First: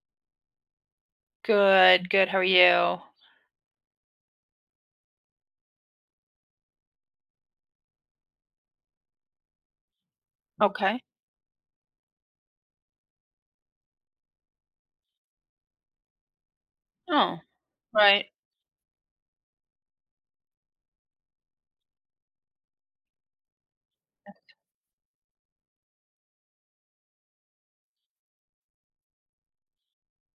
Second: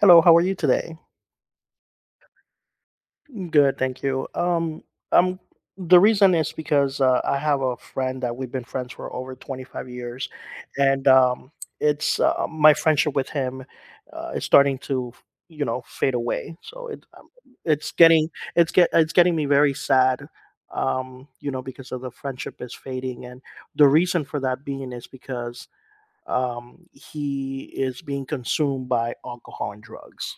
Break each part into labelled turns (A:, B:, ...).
A: Hello, how are you today?
B: Good, good. How are you?
A: Good, thank you. Um, the reason is because I have a friend that we've been friends for over 25 years,
B: Okay.
A: and it's my friendship with him is starting to, fade away. So
B: Oh,
A: it's
B: right.
A: getting it's get it's getting me very sad, because of the friendship is fading, and the reason for that being is because he is being consumed by alcohol and drugs.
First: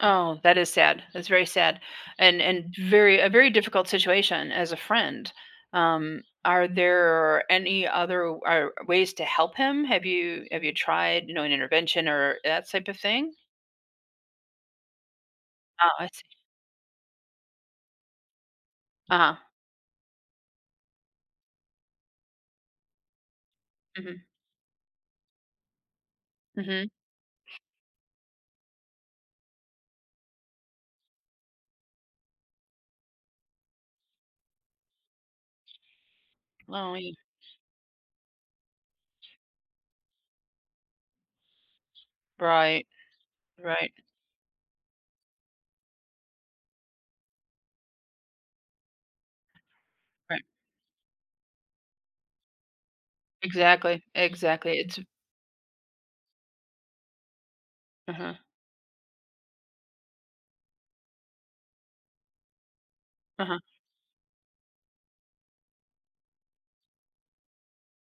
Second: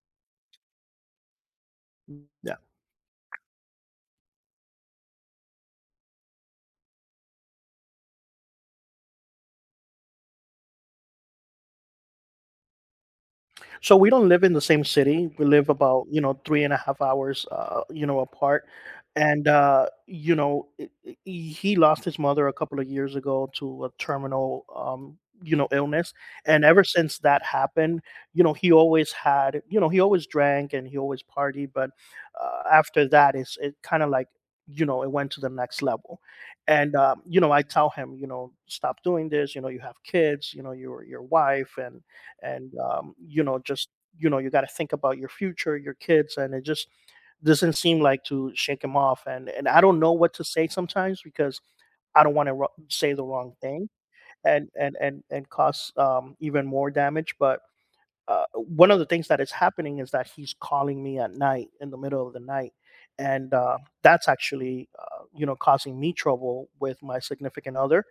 B: Oh, that is sad. That's very sad, and very a very difficult situation as a friend. Are there any other are ways to help him? Have you tried, you know, an intervention or that type of thing?
A: So we don't live in the same city. We live
B: Oh,
A: about
B: I see.
A: three and a half hours, apart.
B: Uh huh.
A: And he lost his mother a couple of years ago to a
B: Mm-hmm.
A: terminal, illness. And ever
B: Mm-hmm.
A: since that happened, he always had, he always drank and he always partied. But after that, it's it kind of like it went to the next level and
B: Oh, yeah.
A: I tell him, stop doing this. You know you have kids. Your your wife and
B: Right.
A: just
B: Right.
A: you got to think about your future, your kids. And it just doesn't seem like to shake him off, and I don't know what
B: Right.
A: to say sometimes because I don't want to say the wrong thing
B: Exactly.
A: and
B: Exactly. It's
A: cause even more damage. But
B: uh huh.
A: one of the things that is happening is that he's calling me at night, in the middle of the night.
B: Uh
A: And
B: huh.
A: that's actually causing me trouble with my significant other.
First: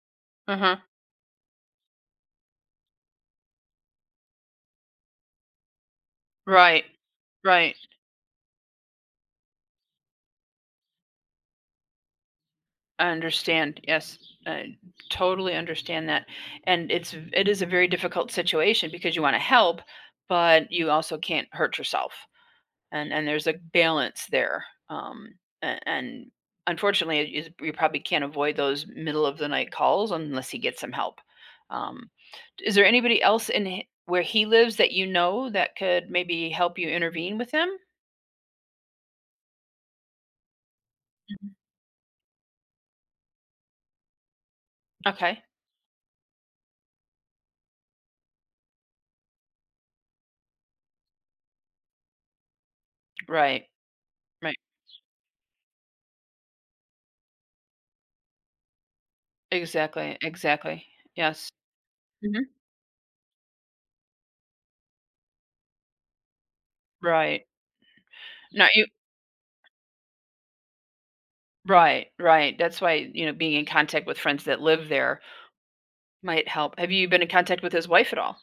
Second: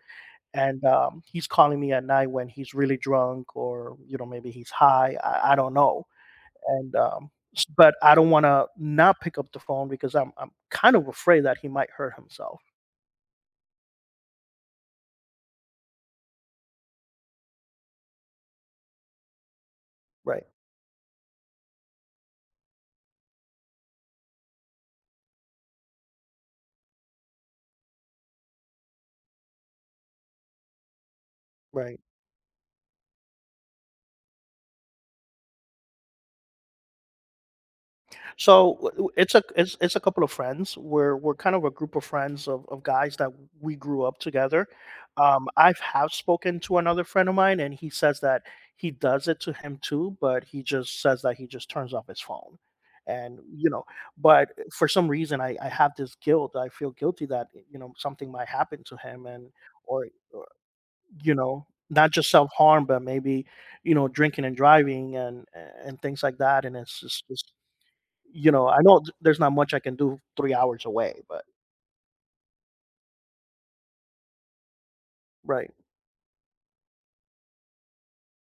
B: Uh huh.
A: And he's calling me at night when he's really drunk, or maybe he's high. I don't know.
B: Right.
A: And
B: Right.
A: but I don't want to not pick up the phone because I'm kind of afraid that he might hurt himself.
B: I understand. Yes, I totally understand that. And it is a very difficult situation because you want to help,
A: Right.
B: but you also can't hurt yourself. And there's a balance there. Um, and unfortunately, it is- you probably can't avoid those middle of the night calls unless he gets some help.
A: Right.
B: Um, is there anybody else in h- where he lives that you know that could maybe help you intervene with him?
A: So it's a it's a couple of friends. We're kind
B: Mhm.
A: of a group of friends of guys that we grew up together.
B: Okay.
A: I've have spoken to another friend of mine, and he says that he does it to him too, but he just says that he just turns off his phone, and
B: Right.
A: you know. But
B: Right.
A: for some reason, I have this guilt. I feel guilty that something might happen to him, and or,
B: Exactly.
A: or
B: Exactly. Yes.
A: not just self harm, but maybe drinking and driving and things like that. And it's just
B: Right. No,
A: I
B: you
A: know there's not much I can do 3 hours away, but
B: right, right. That's why, you know, being in contact with friends that live there
A: right.
B: might help. Have you been in contact with his wife at all?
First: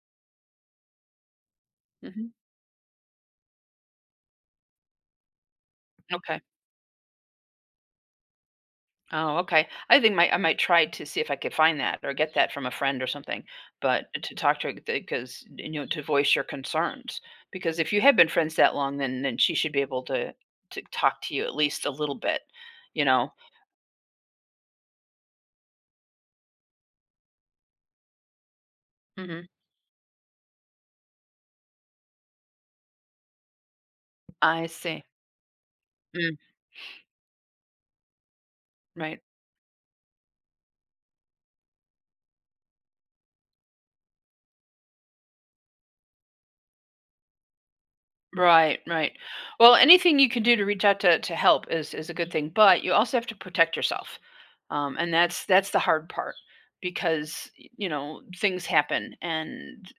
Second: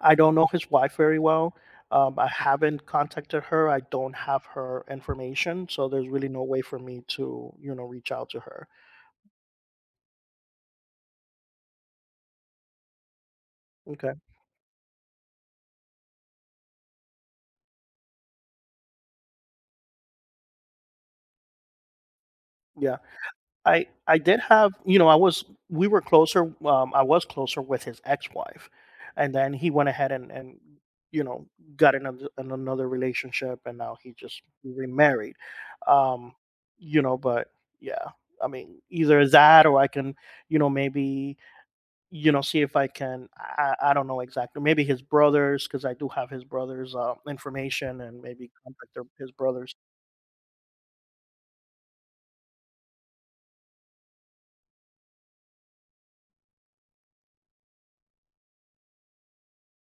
A: I don't know his wife very well. I
B: Mhm.
A: haven't contacted her. I don't have her information, so there's really
B: Okay.
A: no way for me to, you know, reach out to her.
B: Oh, okay. I think my I might try to see if I could find that or get that from a friend or something, but
A: Okay.
B: to talk to her because, you know, to voice your concerns. Because if you have been friends that long, then she should be able to talk to you at least a little bit,
A: Yeah.
B: you know?
A: I did have I was, we were closer, I was closer with his ex-wife, and
B: Mhm.
A: then he went ahead and you know got in another relationship, and now he just
B: I see.
A: remarried. Um,
B: Mm,
A: but yeah, I mean
B: right.
A: either that, or I can maybe see if I can I don't know exactly, maybe his brothers, because I do have his brothers' information, and maybe
B: Right,
A: contact
B: right.
A: his brothers.
B: Well, anything you can do to reach out to help is a good thing, but you also have to protect yourself. And that's the hard part because y- you know things happen, and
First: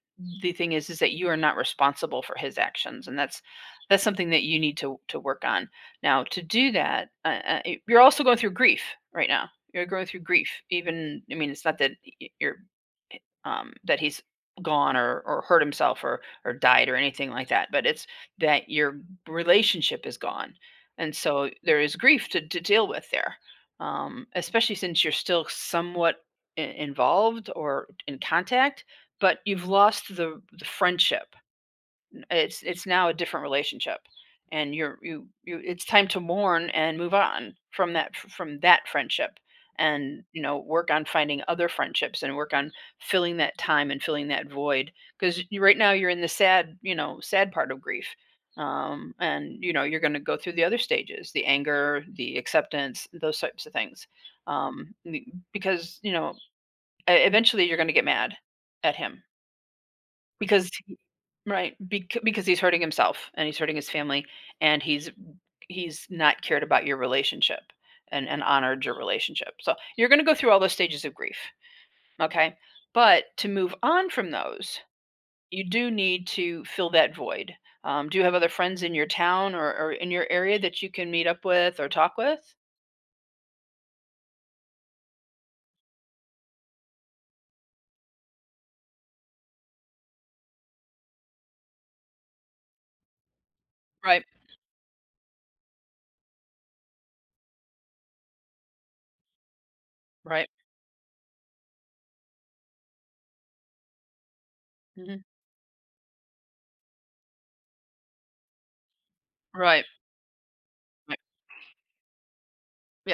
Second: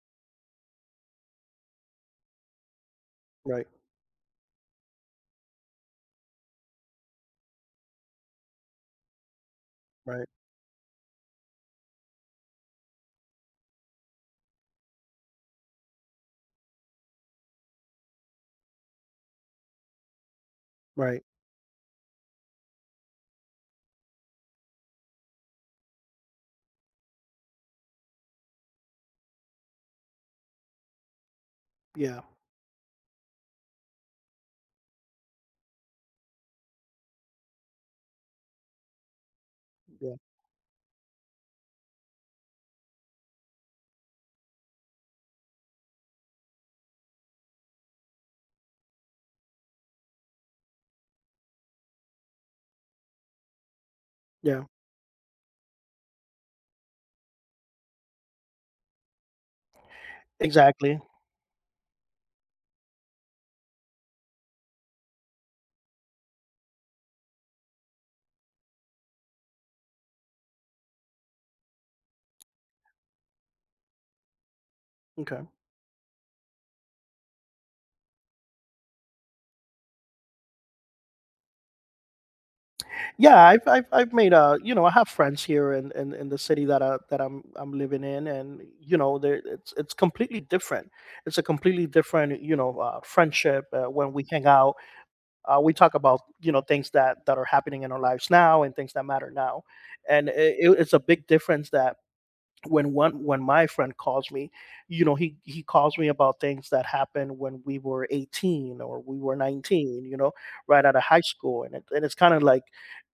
B: the thing is that you are not responsible for his actions, and
A: Right,
B: that's something that you need to work on. Now, to do that, y- you're also going through grief right now. You're going through
A: right,
B: grief. Even I mean, it's not that your eh, that he's gone or hurt himself or died or anything like that, but it's that your relationship is gone, and
A: right.
B: so there is grief to deal with there, especially since you're still somewhat I- involved or in contact, but you've lost the friendship.
A: Yeah,
B: It's now a different relationship, and you it's time to mourn and move on from that friendship,
A: yeah,
B: and you know work on finding other friendships and work on filling that time and filling that void, because right now you're in the sad, you know, sad part of grief. And you know you're going to go through the other stages, the anger, the acceptance, those types of things.
A: yeah.
B: um, because you know e- eventually you're going to get mad at him, because
A: Exactly.
B: right, because he's hurting himself and he's hurting his family, and he's not cared about your relationship and honored your relationship. So, you're gonna go through all those stages of grief, okay? But to move on from those,
A: Okay.
B: you do need to fill that void. Do you have other friends in your town or in your area that you can meet up with or talk with?
A: Yeah, I've made I have friends here in the city that I'm living in, and there it's completely different. It's a completely different friendship when
B: Right,
A: we hang out. We talk about things that are happening in our lives now, and things that matter now, and
B: right,
A: it's a big difference that when my friend calls me,
B: mhm,
A: he calls me about things that happened when we were 18, or we were
B: right,
A: 19, right out of
B: right.
A: high school. And it's kind of like,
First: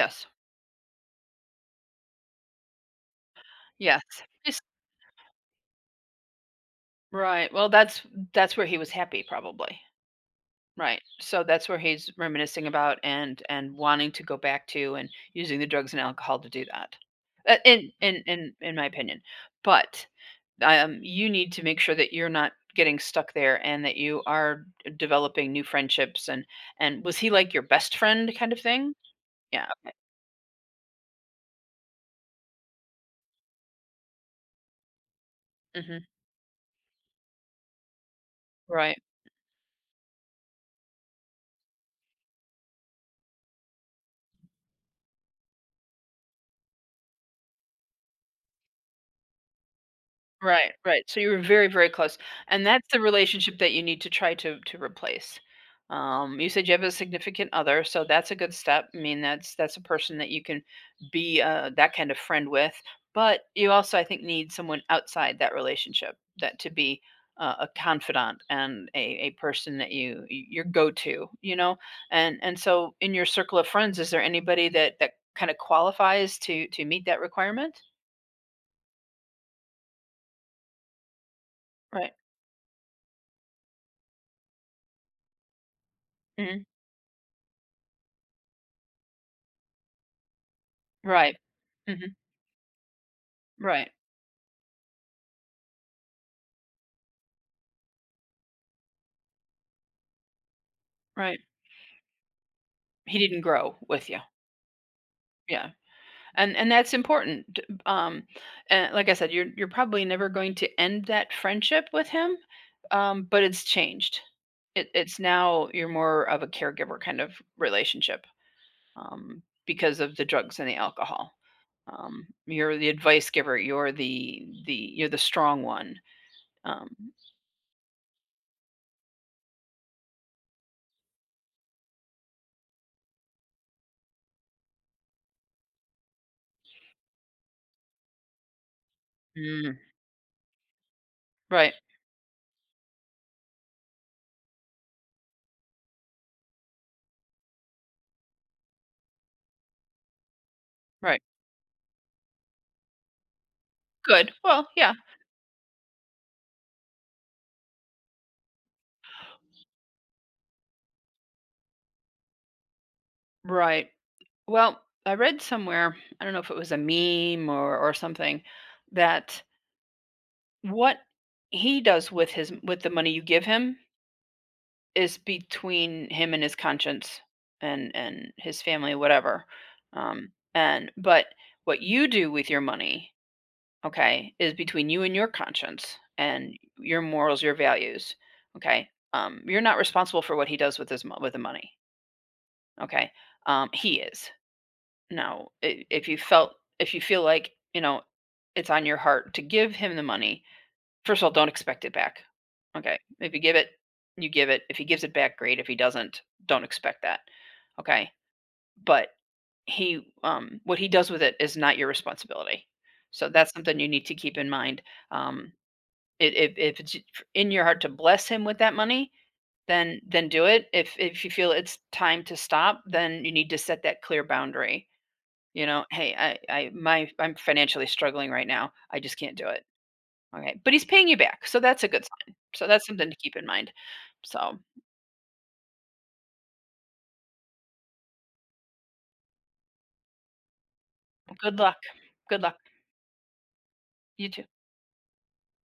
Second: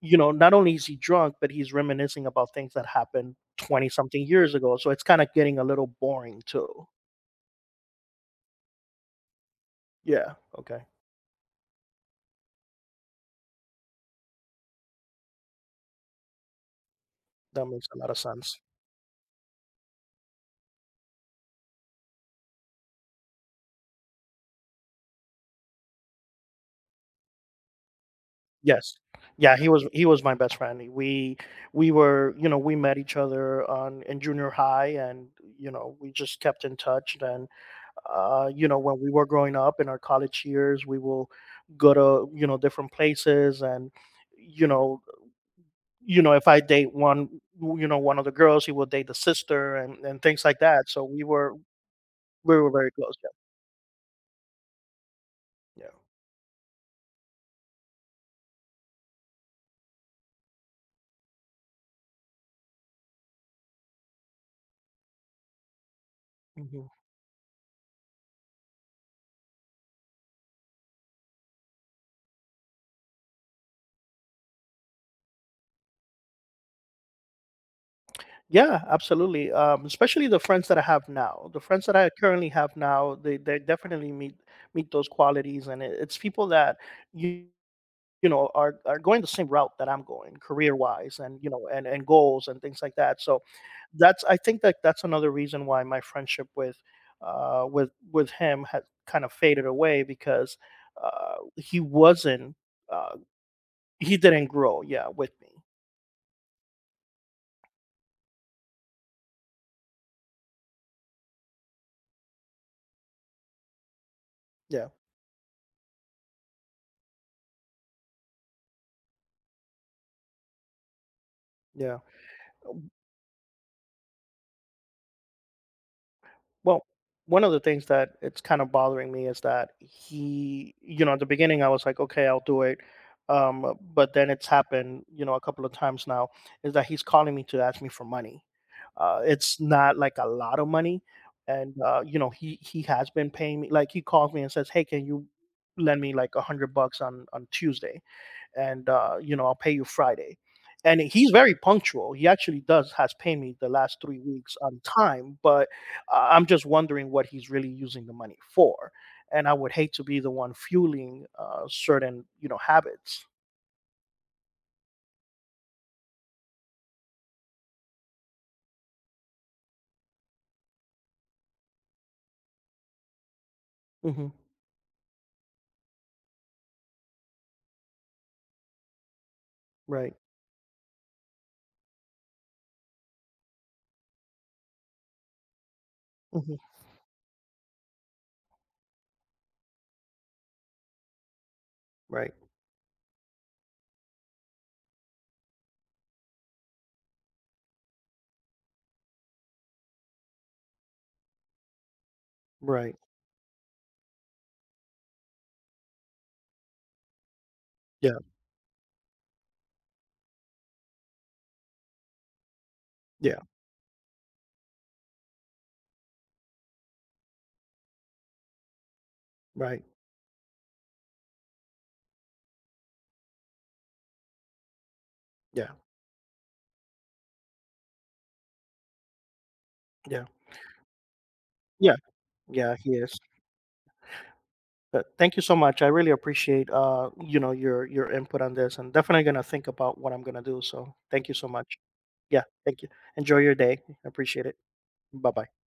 A: not only is he drunk, but he's reminiscing about things that happened 20
B: yes.
A: something years
B: Yes.
A: ago, so it's kind of getting a little boring too.
B: Right, well, that's where he was happy probably.
A: Yeah. Okay.
B: Right. So that's where he's reminiscing about and wanting to go back to, and using the drugs and alcohol to do that.
A: That makes
B: In
A: a lot
B: in
A: of
B: in
A: sense.
B: in my opinion. But you need to make sure that you're not getting stuck there and that you are developing new friendships, and was he like your best friend kind of thing?
A: Yes. Yeah,
B: Yeah. Okay.
A: he was my best friend. We were, we met each other on in junior high, and
B: Mhm.
A: we just kept in touch. And when
B: Right.
A: we were growing up in our college years, we will go to, you know, different places, and you know, if I date one, one of the girls, he will date the sister, and things like
B: Right,
A: that. So
B: right. So
A: we
B: you were
A: were,
B: very, very close,
A: we
B: and
A: were
B: that's
A: very
B: the
A: close. Yeah.
B: relationship that you need to try to replace. You said you have a significant other, so that's a good step. I mean, that's a person that you can be that kind of friend with. But you also, I think, need someone outside that relationship that
A: Yeah.
B: to
A: Hmm.
B: be a confidant and a person that you your go to, you know. And so in your circle of friends, is there anybody that that kind of qualifies to meet that requirement?
A: Yeah, absolutely. Especially the friends that I have now. The friends that I
B: Right.
A: currently have now, they definitely meet those qualities, and it's people
B: Mhm.
A: that you you know, are going the same route that I'm going, career-wise,
B: Right.
A: and, you know, and
B: Mm-hmm.
A: goals and things like that. So,
B: Right,
A: that's, I think that that's another reason why my friendship with him had kind of faded away, because,
B: right.
A: he wasn't, uh,
B: He didn't grow with
A: he
B: you.
A: didn't grow, yeah, with me.
B: Yeah. And that's important. D- Um, and like I said, you're probably never going to end that friendship with him. But it's changed.
A: Yeah,
B: It, it's now you're more of a caregiver kind of relationship, because of the drugs and the alcohol.
A: yeah.
B: You're the advice giver. You're the you're the strong one.
A: Well,
B: Um,
A: one of the things that it's kind of bothering me is that he, you know, at the beginning I was like, okay, I'll do it. But then it's happened, you know, a couple of times now, is that he's calling me to ask me for money. It's
B: mm,
A: not like a lot of money.
B: right,
A: And, you know, he has been paying me. Like he calls me and says, hey, can you lend me like 100 bucks on Tuesday? And you know, I'll pay you Friday. And
B: right.
A: he's very punctual. He actually does has paid me the last three
B: Good.
A: weeks
B: Well,
A: on
B: yeah.
A: time, but I'm just wondering what he's really using the money for. And I would hate to be the one fueling certain, you know, habits.
B: Right. Well, I read somewhere, I don't know if it was a meme or something, that what he does with his with the money you give him
A: Hmm.
B: is between him and his conscience and his family, whatever.
A: Right.
B: And but what you do with your money, okay, is between you and your conscience and
A: Hmm.
B: your morals, your values, okay. You're not responsible for what he does with his mo- with the money,
A: Right.
B: okay. He is Now, I if you felt if you feel like, you know, it's on your heart to give him the money, first of all, don't expect it back.
A: Right.
B: Okay. If you give it, you give it. If he gives it back, great. If he doesn't, don't expect that. Okay.
A: Yeah.
B: But he, what he does with it is not your responsibility. So
A: Yeah.
B: that's something you need to keep in mind. Um, it, if it's in your heart to bless him with that money,
A: Right.
B: then do it. If you feel it's time to stop, then you need to set that clear boundary, you
A: Yeah.
B: know, "Hey, I'm financially struggling right now. I just can't do it."
A: Yeah.
B: Okay, but he's paying you back, so that's a
A: Yeah.
B: good sign. So
A: Yeah.
B: that's
A: He
B: something
A: is.
B: to keep in mind. So,
A: Thank you so much. I really appreciate you know, your input on this, and definitely gonna think about what I'm gonna do. So thank you so
B: good
A: much.
B: luck.
A: Yeah,
B: Good luck.
A: thank you. Enjoy your day. I
B: You too.
A: appreciate it. Bye bye.